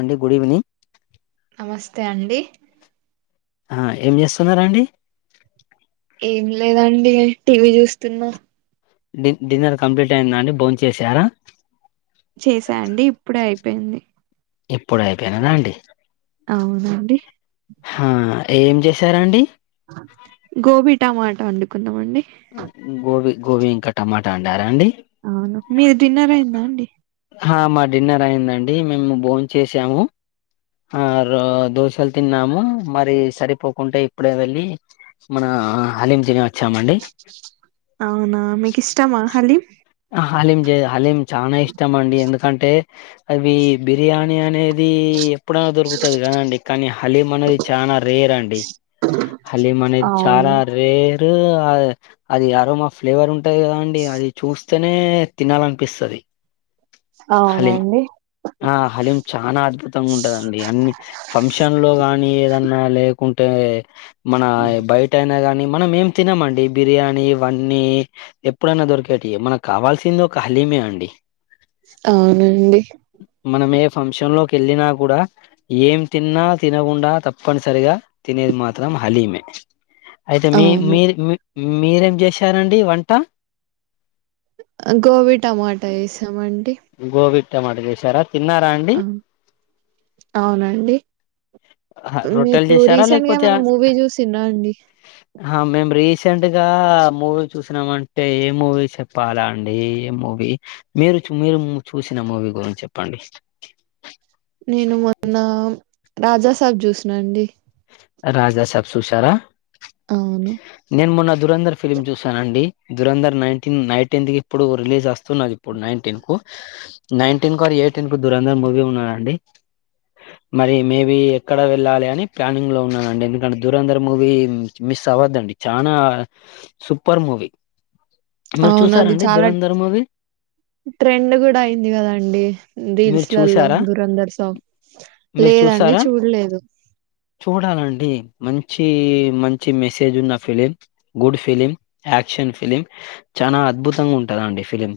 అండి good evening నమస్తే అండి ఆ ఏం చేస్తున్నారండి ఏం లేదండి టీవీ చూస్తున్నా డిన్నర్ కంప్లీట్ అయిందా అండి బోన్ చేసారా చేసా అండి ఇప్పుడే అయిపోయింది ఇప్పుడు అయిపోయినదా అండి అవునండి ఆ ఏం చేశారాండి గోబీ టమాటా వండుకుందాం అండి గోబీ గోబీ ఇంకా టమాటా వండరా అండి అవును మీరు డిన్నర్ అయిందా అండి మా డిన్నర్ అయిందండి మేము భోన్ చేసాము ఆ రో దోషాలు తిన్నాము మరి సరిపోకుంటే ఇప్పుడే వెళ్ళి మన అలీం తినోచ్చామండి అవునా మీకు ఇష్టమా హలీం ఆ, హలీం హలీం చాలా ఇష్టం అండి ఎందుకంటే అది బిర్యానీ అనేది ఎప్పుడైనా దొరుకుతంది కదండి కానీ హలీం అనేది చాలా రేర్ అండి అలీ మనేది చాలా అవును రేర్ అది ఆరోమా ఫ్లేవర్ ఉంటది కదా అండి అది చూస్త స్తనే తినాలనిపిస్తుంది హలీం అవునండి ఆ హలీం చాలా అద్భుతంగా ఉంటుంది అండి అన్ని ఫంక్షన్ లో గానీ ఏదన్నా లేకుంటే మన బయట అయినా కానీ మనం ఏం తినమండి బిర్యానీ ఇవన్నీ ఎప్పుడైనా దొరికవి మన కావాల్సింది ఒక మే అండి అవునండి మనం ఏ ఫంక్షన్ లోకి వెళ్ళిన కూడా ఏం తిన్నా తినకుండా తప్పనిసరిగా తినేది మాత్రం హలీమే అయితే మీ అవును మీరు మీరేమి చేసారండి వంట గోబీ టమాటా చేసామండి గోబి టమాట చేసారా తిన్నారా అండి అవును అవునండి రొట్టెలు మీరు చేశారా రీసెంట్ గా లేకపోతే మన మూవీ చూసిర అండి ఆ మేం రీసెంట్ గా మూవీ చూసినామంటే ఏ మూవీ చెప్పాలా అండి ఏ మూవీ మూవీ మీరు మీరు చూసిన మూవీ గురించి చెప్పండి నేను మొన్న రాజాసబ్ చూసిన అండి రాజా సబ్ చూసారా అవును నేను మొన్న దురంధర్ ఫిల్మ్ చూసానండి దురంధర్ నైన్టీన్ నైన్ టెన్త్ కి ఇప్పుడు రిలీజ్ వస్తున్నాది ఇప్పుడు నైన్ టెన్ కు నైన్టీన్ కు అరి ఎయిటీన్ కు దూరందర్ మూవీ ఉన్నదండి మరి మేబి ఎక్కడ వెళ్ళాలి అని ప్లానింగ్ లో ఉ డి ఎందుకంటే దూరంధ్ర మూవీ మిస్ అవద్దండి చాలా సూపర్ మూవీ మరి అవును అది చూసారండి చాలా దురంధరమువి ట్రెండ్ కూడా అయింది కదాండి మీరు రీల్స్లలో చూసారా దురంధర్ సాంగ్ లేదండి చూడలేదు చూడాలి డి మంచి మంచి మెసేజ్ ఉన్న film good film action film చాలా అద్భుతంగా ఉంటదండి ఫిలిం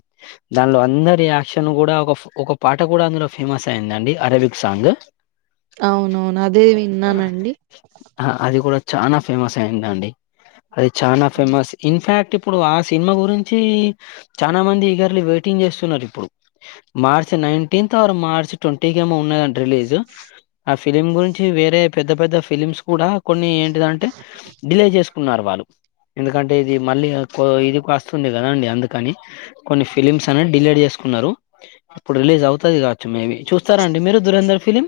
దానిలో అందరి యాక్షన్ కూడా ఒక ఒక పా పాట కూడా అందులో ఫేమస్ అయిందండి అరబిక్ సాంగ్ అవునవును అదే విన్నానండి ఆ అది కూడా చానా ఫేమస్ అయిందాండి అది చాన ఫేమస్ ఇన్ ఫ్యాక్ట్ ఇప్పుడు ఆ సినిమా గురించి చాల మంది ఈ గర్లు వెయిటింగ్ చేస్తున్నారు ఇప్పుడు మార్చి నైన్టీన్త్ ఆరు మార్చ్ ట్వంటీకి ఏమో ఉన్నాదంటా రిలీజ్ ఆ ఫిలిం గురించి వేరే పెద్ద పెద్ద ఫిలిమ్స్ కూడా కొన్ని ఏంటిదంటే డిలే చేసుకున్నారు వాళ్ళు ఎందుకంటే ఇది మళ్ళీ ఎక్కువ ఇది వస్తుంది కదాండి అందుకని కొన్ని ఫిలిమ్స్ అని డిలేడ్ చే చేసుకున్నరు ఇప్పుడు రిలీజ్ అవుతాది కావచ్చు మేబీ చూస్తార అండి మీరు దురంధర్ ఫిలిం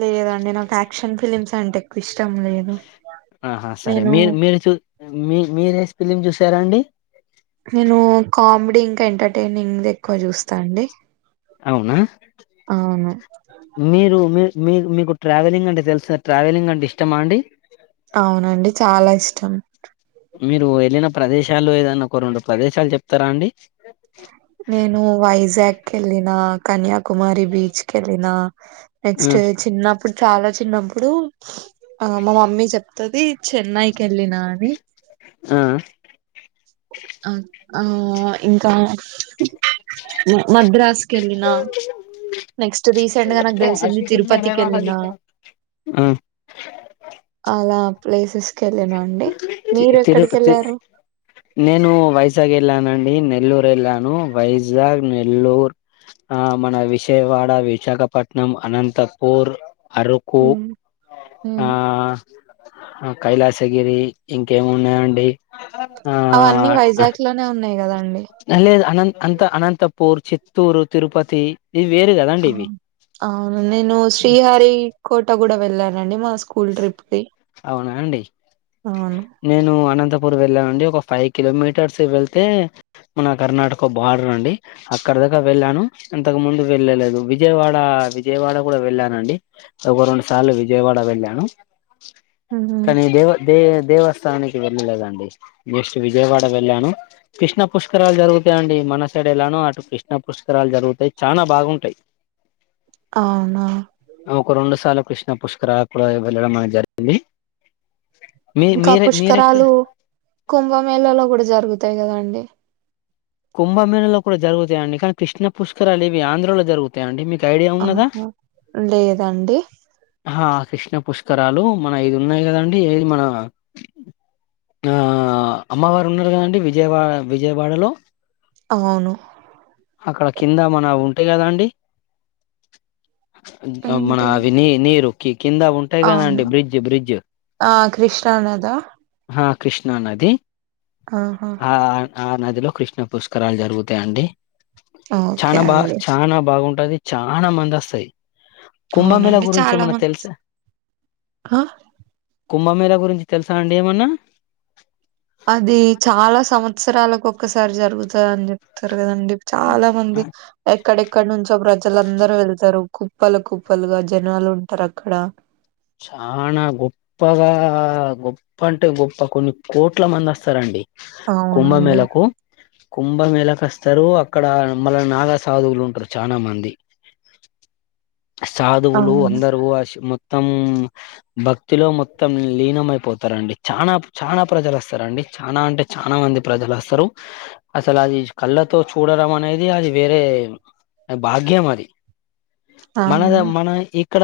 లేదండి నాకు యాక్షన్ ఫిలిమ్స్ అంటే ఎక్కువ ఇష్టం లేదు ఆహా సరే నేను మీరు మీరు చూ మీ మీరేసి ఫిలిం చూసారా అండి కామెడి ఇంకా ఎంటర్టైనింగ్ ఎక్కువ చూస్తా అండి అవునా అవును మీరు మీ మీ మీకు ట్రావెలింగ్ అంటే తెలుసా ట్రావెలింగ్ అంటే ఇష్టమా అండి అవునండి చాలా ఇష్టం మీరు వెళ్ళిన ప్రదేశాలొ ఏదన్నా ఒక రెండు ప్రదేశాలు చెప్తారా అండి నేను వైజాగ్ కి వెళ్ళిన కన్యాకుమారి బీచ్ కి వెళ్ళిన నెక్స్ట్ ఆ చిన్న నప్పుడు చాలా చిన్నప్పుడు ఆ మా మమ్మీ చెప్తాది చెన్నైకి ఎళ్ళినా అని ఆ ఆ ఇంకా మ మద్రాస్ కెల్లిన నెక్స్ట్ రీసెంట్ గా నాకు తెలిసింది తిరుపతికి వెళ్ళిన ఆ అలా ప్లేసెస్ కి వెళ్ళన అండి మీరు తిరు ఎక్కడికి త వెళ్ళారు నేను వైజాగ్ వెళ్ళనండి నిన్ నెల్లూరు వెళ్లాను వైజాగ్ నెల్లూరు ఆ మన విజయవాడ, విశాఖపట్నం, అనంతపూర్ అరుకు ఉమ్, ఆ ఉమ్. కైలాసగిరి ఇంకేమి ఉన్నాయండి అవన్నీ వైజాగ్ లోనే ఉన్నాయి కదండి అ లేదు అనంత అంత అనంతపూర్, చిత్తూరు, తిరుపతి ఇవి వేరు కదండి ఇవి అవును నేను శ్రీహరి కోట కూడా వెళ్ళానండి మా స్కూల్ ట్రిప్ కి అవునా అండి అవును నేను అనంతపు పూర్ వెళ్ళామండి ఒక ఫైవ్ కిలోమీటర్స్ వెళ్తే మన కర్ణాటక బార్డర్ అండి అక్కడ దాక వెళ్ళాను ఇంతకు ముందు వెళ్ళలేదు విజయవాడ విజయవాడ కూడా వెళ్ళానండి ఒక రెండు సార్లు విజయవాడ వెళ్ళా ఉహు. కానీ దేవ దో దేవస్థానానికి వెళ్ళలేదండి నెక్స్ట్ విజయవాడ వెళ్ళాను కృష్ణ పుష్కరాలు జరుగుతాయి అండి మన సెడ్ ఎలానో అటు కృష్ణ పుష్కరాలు జరుగుతాయి చానా బాగుంటాయి అవునా ఒక రెండు సార్లు కృష్ణ పుష్కరాలు [unintelligible] వెళ్లడం జరిగింది మీ ఇంకా మీరే మీరెక్క పుష్కరాలు కుంభమేళలో కూడా జరుగుతాయి కదాండి కుంభమేళలో కూడా జరుగుతాయిండి కానీ కృష్ణ పుష్కరాలు ఇవి ఆంధ్రలో జరుగుతాయండి మీకు మీకి ఐడియా ఉన్నాద ఆహా లేదండి కృష్ణ పుష్కరాలు మన ఇది ఉన్నాయి కదండి ఏది మన ఆ ఆ అమ్మవారు ఉన్నారు కదండి విజయవ విజయవాడలో అవును అక్కడ కింద మనవి ఉంటాయి కదా అండి మన ఏంటి అవి నీ నీరు కి కింద ఉంటాయి గదా అండి అవును బ్రిడ్జ్ బ్రిడ్జ్ ఆ కృష్ణానదా ఆ కృష్ణా నది ఆహా ఆ ఆ నదిలో కృష్ణా పుష్కరాలు జరుగుతాయండి ఓకే చానా బా అండి చానా బాగుం టది చానా మందోస్తాయి. కుంభమేళా అవునండి గురించి చాలా ఏమన్నా మంది తెలుసా? ఆ కుంభమేళా గురించి తెలుసా అండి ఏమన్నా? అది చాలా సంవత్సరాలకు ఒక్కసారి జరుగుతది అని చెప్తారు కదండి. చాలా ఆ మంది ఎక్ క్కడెక్కడ నుంచో ప్రజలందరూ వెళ్తారు కుప్పలు కుప్పలుగా జనాలు ఉంటారు అక్కడ. చానా గొప్పగా గొప్ప అంటే గొప్ప కొన్ని కోట్ల మంది వస్తారండి. అవునండి కుంభమేళాకస్తారు అక్కడ మళ్ళ నాగ సాధువులు ఉంటారు చానా మంది సాధువులు అవును అందరు అస్ మొత్ త్తం భక్తిలో మొత్తం లీనమయిపోతారండి చానా ప్ చానా ప్రజలు వస్తారండి. చానా అంటే చానా మంది ప్రజలు వస్తారు అసలు అది కళ్ళతో చూడడం అనేది అది వేరే వేరు నాకు భాగ్యమది. మనద అవును మన ఇక్కడ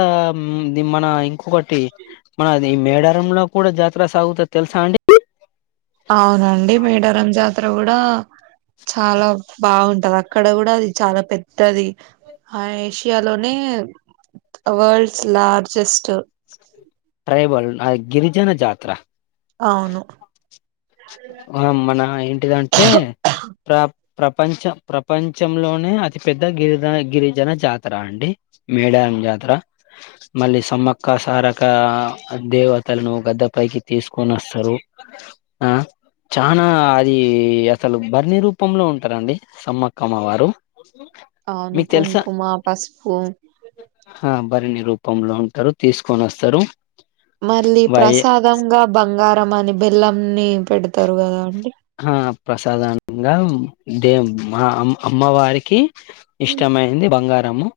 ది మన ఇంకొకటి మన ది మేడారంలో కూడా జాతర సాగుతది తెలుసా అండి? అవునండి మేడారం జాతర గూడా చాలా బావుంటది అక్కడ గూడా అది చాలా పెద్దది హా ఏషియాలోనే వాల్డ్స్ లార్జెస్ట్ ట్రైబల్ ఆది గిరిజన జాతర అవును ఆ మన ఏంటిదంటే ప్రా ప్రపంచ ప్రపంచంలోనే అతి పెద్ద గిరిదన గిరిజన జాతర అండి మేడా రం జాతర మళ్ళీ సమ్మక్క సారక్క దేవతలను గద్దె పైకి తీస్ తీసుకొని వస్తారు ఆ చానా అది అసలు బరిణి రూపంలో ఉంటారండి సమ్మక్క అమ్మ వారు అవును మీకు తెలుసా కుంకుమ పసుపు హా బరిణి రూపంలో ఉంటారు తీసుకొని వస్తారు. మళ్ళీ వై ప్రసాదంగా బంగారం అని బెల్లం ని పెడతరు గదా అండి హా అవునండి ప్రసాదానంగా దే మా అమ్ అమ్మవారికి హ్మ్. ఇష్టమయింది బంగార్ రము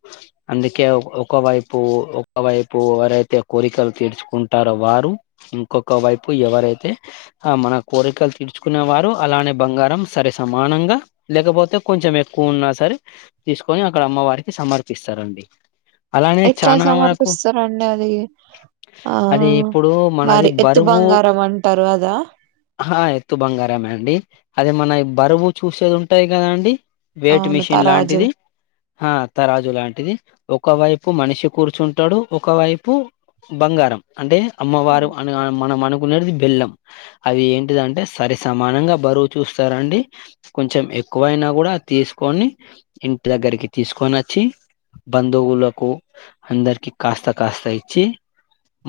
అందుకే ఒక్ ఒకవైపు ఒకవైపు ఎవరైతే కోరికలు తీర్చుకుంటార్ రో వారు ఇంకొక వైపు ఎవరైతే హా మన కోరికలు తీర్ ర్చుకునే వారు అలానే బంగారం సరి సమానంగా లేకపోతే కొంచెం ఎక్కువ ఉన్నా సరే త్ తీసుకొని అక్కడ అమ్మవారికి సమర్పిస్తారండి. అలానే ఎట్లా చానా వరకు సమర్పిస్తారండి అది ఆ అది ఇప్పుడు మనది మరి ఎత్తు బరువు బంగారం అంటారు కదా ఆ ఎత్తు బంగ్ కారమే అండి అదే మన బరువు చూసేది ఉంటది కదండి. వైట్ అవును మిషిన్ తరాజు లాంటిది. ఆ తరాజు లాంటిది ఒకవైపు మనిషి కూర్చుంటాడు ఒకవైపు బంగార్ రం అంటే అమ్మవారు హ్మ్. అని అన మనం అనుకునేటిది బెల్లం అది ఏంటిదింటే సరి సమానంగా బరువు చూస్తారండి కొంచెం ఎక్కువైనా గూడా తీసుకొని ఇం టి దగ్గరికి తీసుకొని వచ్చి బంధువులకు అందరికి కాస్త కాస్త ఇచ్చి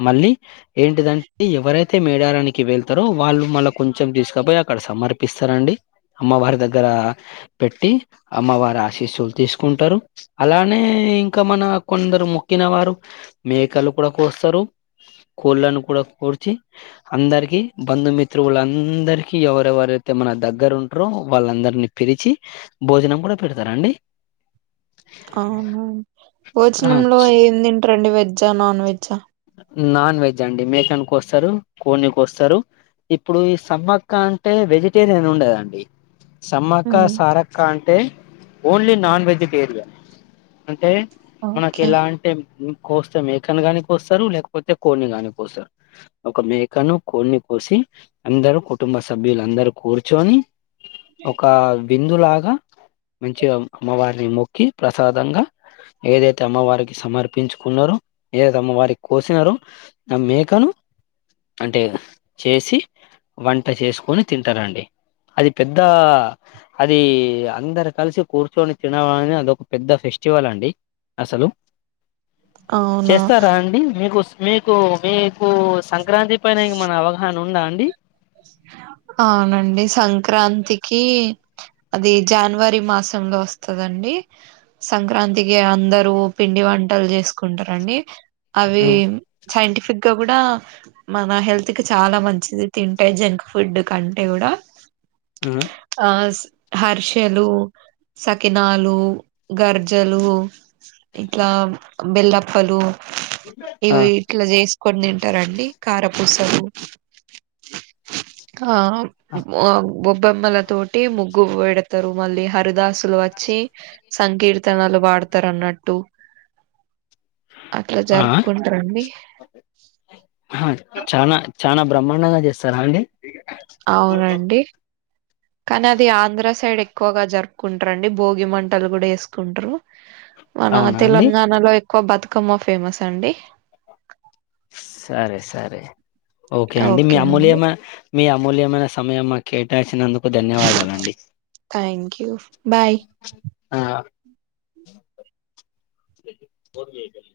మళ్ళీ ఏంటిదండి ఎవరైతే మేడారానికి వెళ్తారో వాళ్ళు మళ్లా కొం చెం తీసుకపోయి అక్కడ సమర్పిస్తారండి అమ్మవారి దగ్గర పెట్టి అమ్మవారి ఆస్ శీస్సులు తీసుకుంటారు అలానే ఇంకా మన కొందరు మొక్కిన వారు మేకలు కూడ కోస్తారు కోళ్ళను కూడా కోర్చి అందరికి బంధుమిత్రువులన్ అందరికి ఎవరెవరైతే మన దగ్గర ఉంటారో వాళ్ళందరినీ పిలిచి భోజనం కూడా పెడతారండి. అవునా ఆ పోచనంలో ఏమి తింటారండి వెజ్జా నాన్ వెజ్జా నాన్ వెజ్ అండి మేకన్కోస్తారు కోడ్ని కోస్తరు ఇప్పుడు ఈ సమ్మక్క అంటే వెజిటేరియన్ ఉండేదా అండి సమ్మక్క హ్మ్. సారక్క అంటే ఓన్లీ నాన్ వెజిటేరియన్ అంటే మనకి ఓకే ఎలా అంటే కోస్తే మేకను గాని కోస్తారు లేకపోతే కోడ్ని గాని కోస్తారు ఒక మేకను కోడ్ని కోసి అందరూ కుటుంబ కుటుంబ సభ్యులందరు కూర్చొని ఒక విందులాగా మంచిగా అమ్మవారిని మొ క్కి ప్రసాదంగా ఏదైతే అమ్మవారికి సమర్పించుకున్నారో ఏ అమ్మ వారికి కోసినారొ నా మేకను అంటే చేసి వంట చేసుకొని తింటారండి. అది పెద్ద అది అందరు కలిసి కూర్చొని తినాలని అదొక పెద్ద ఫెష్ స్టివల్ అండి అసలు అవునా? చేస్తారా అండి మీకుస్ మీకు మీ మీకు సంక్రాంతి పైన ఇగ మన అవగాహన ఉందా అండి అవునండి సంక్రాంతికి ఈ అది జాన్వరి మాసంలో వస్తదండి సంక్రాంతికి ఆమ్ అందరూ పిండి వంటలు చేసుకుంటారండి అవి సైంటిఫిక్గా కూడా మన హెల్త్ కి చాలా మంచిది తింటే జంక్ ఫుడ్ కంటే కూడా ఆ హర్షెలు సకినాలు గర్జలు ఇట్లా బెల్లప్పలు ఇవి ఇట్లా చేసుకొని తింటారండి కార పూసలు కా మ్ బొ బొమ్మల తోటి ముగ్గు పెడతారు మళ్ళీ హరిదాసులు వచ్చి సంకీర్త త్తనాలు వాడతారు అన్నట్టు. అట్లా జరుపుకుంటారండి. హా చానా చానా బ్రహ్మాండంగా చేస్తారా అండి. అవునండి కానీ అది ఆంధ్ర సైడ్ ఎ ఎక్కువగా జరుపుకుంటారు అండి భోగి మంటలు కూడా వేసుకుంటారు మన అవునా అండి తెలంగాణలో ఎక్కువ బతుకమ్మ ఫేమస్ అండి. సరే సరే ఓకే అండి మీ అమూల్యమై మీ అమూల్యమైన సమయం మాకు కేటాయించినందుకు ధన్యవాదాలండి థ్యాంక్ యూ బాయ్ ఆ ఫోన్ చెయ్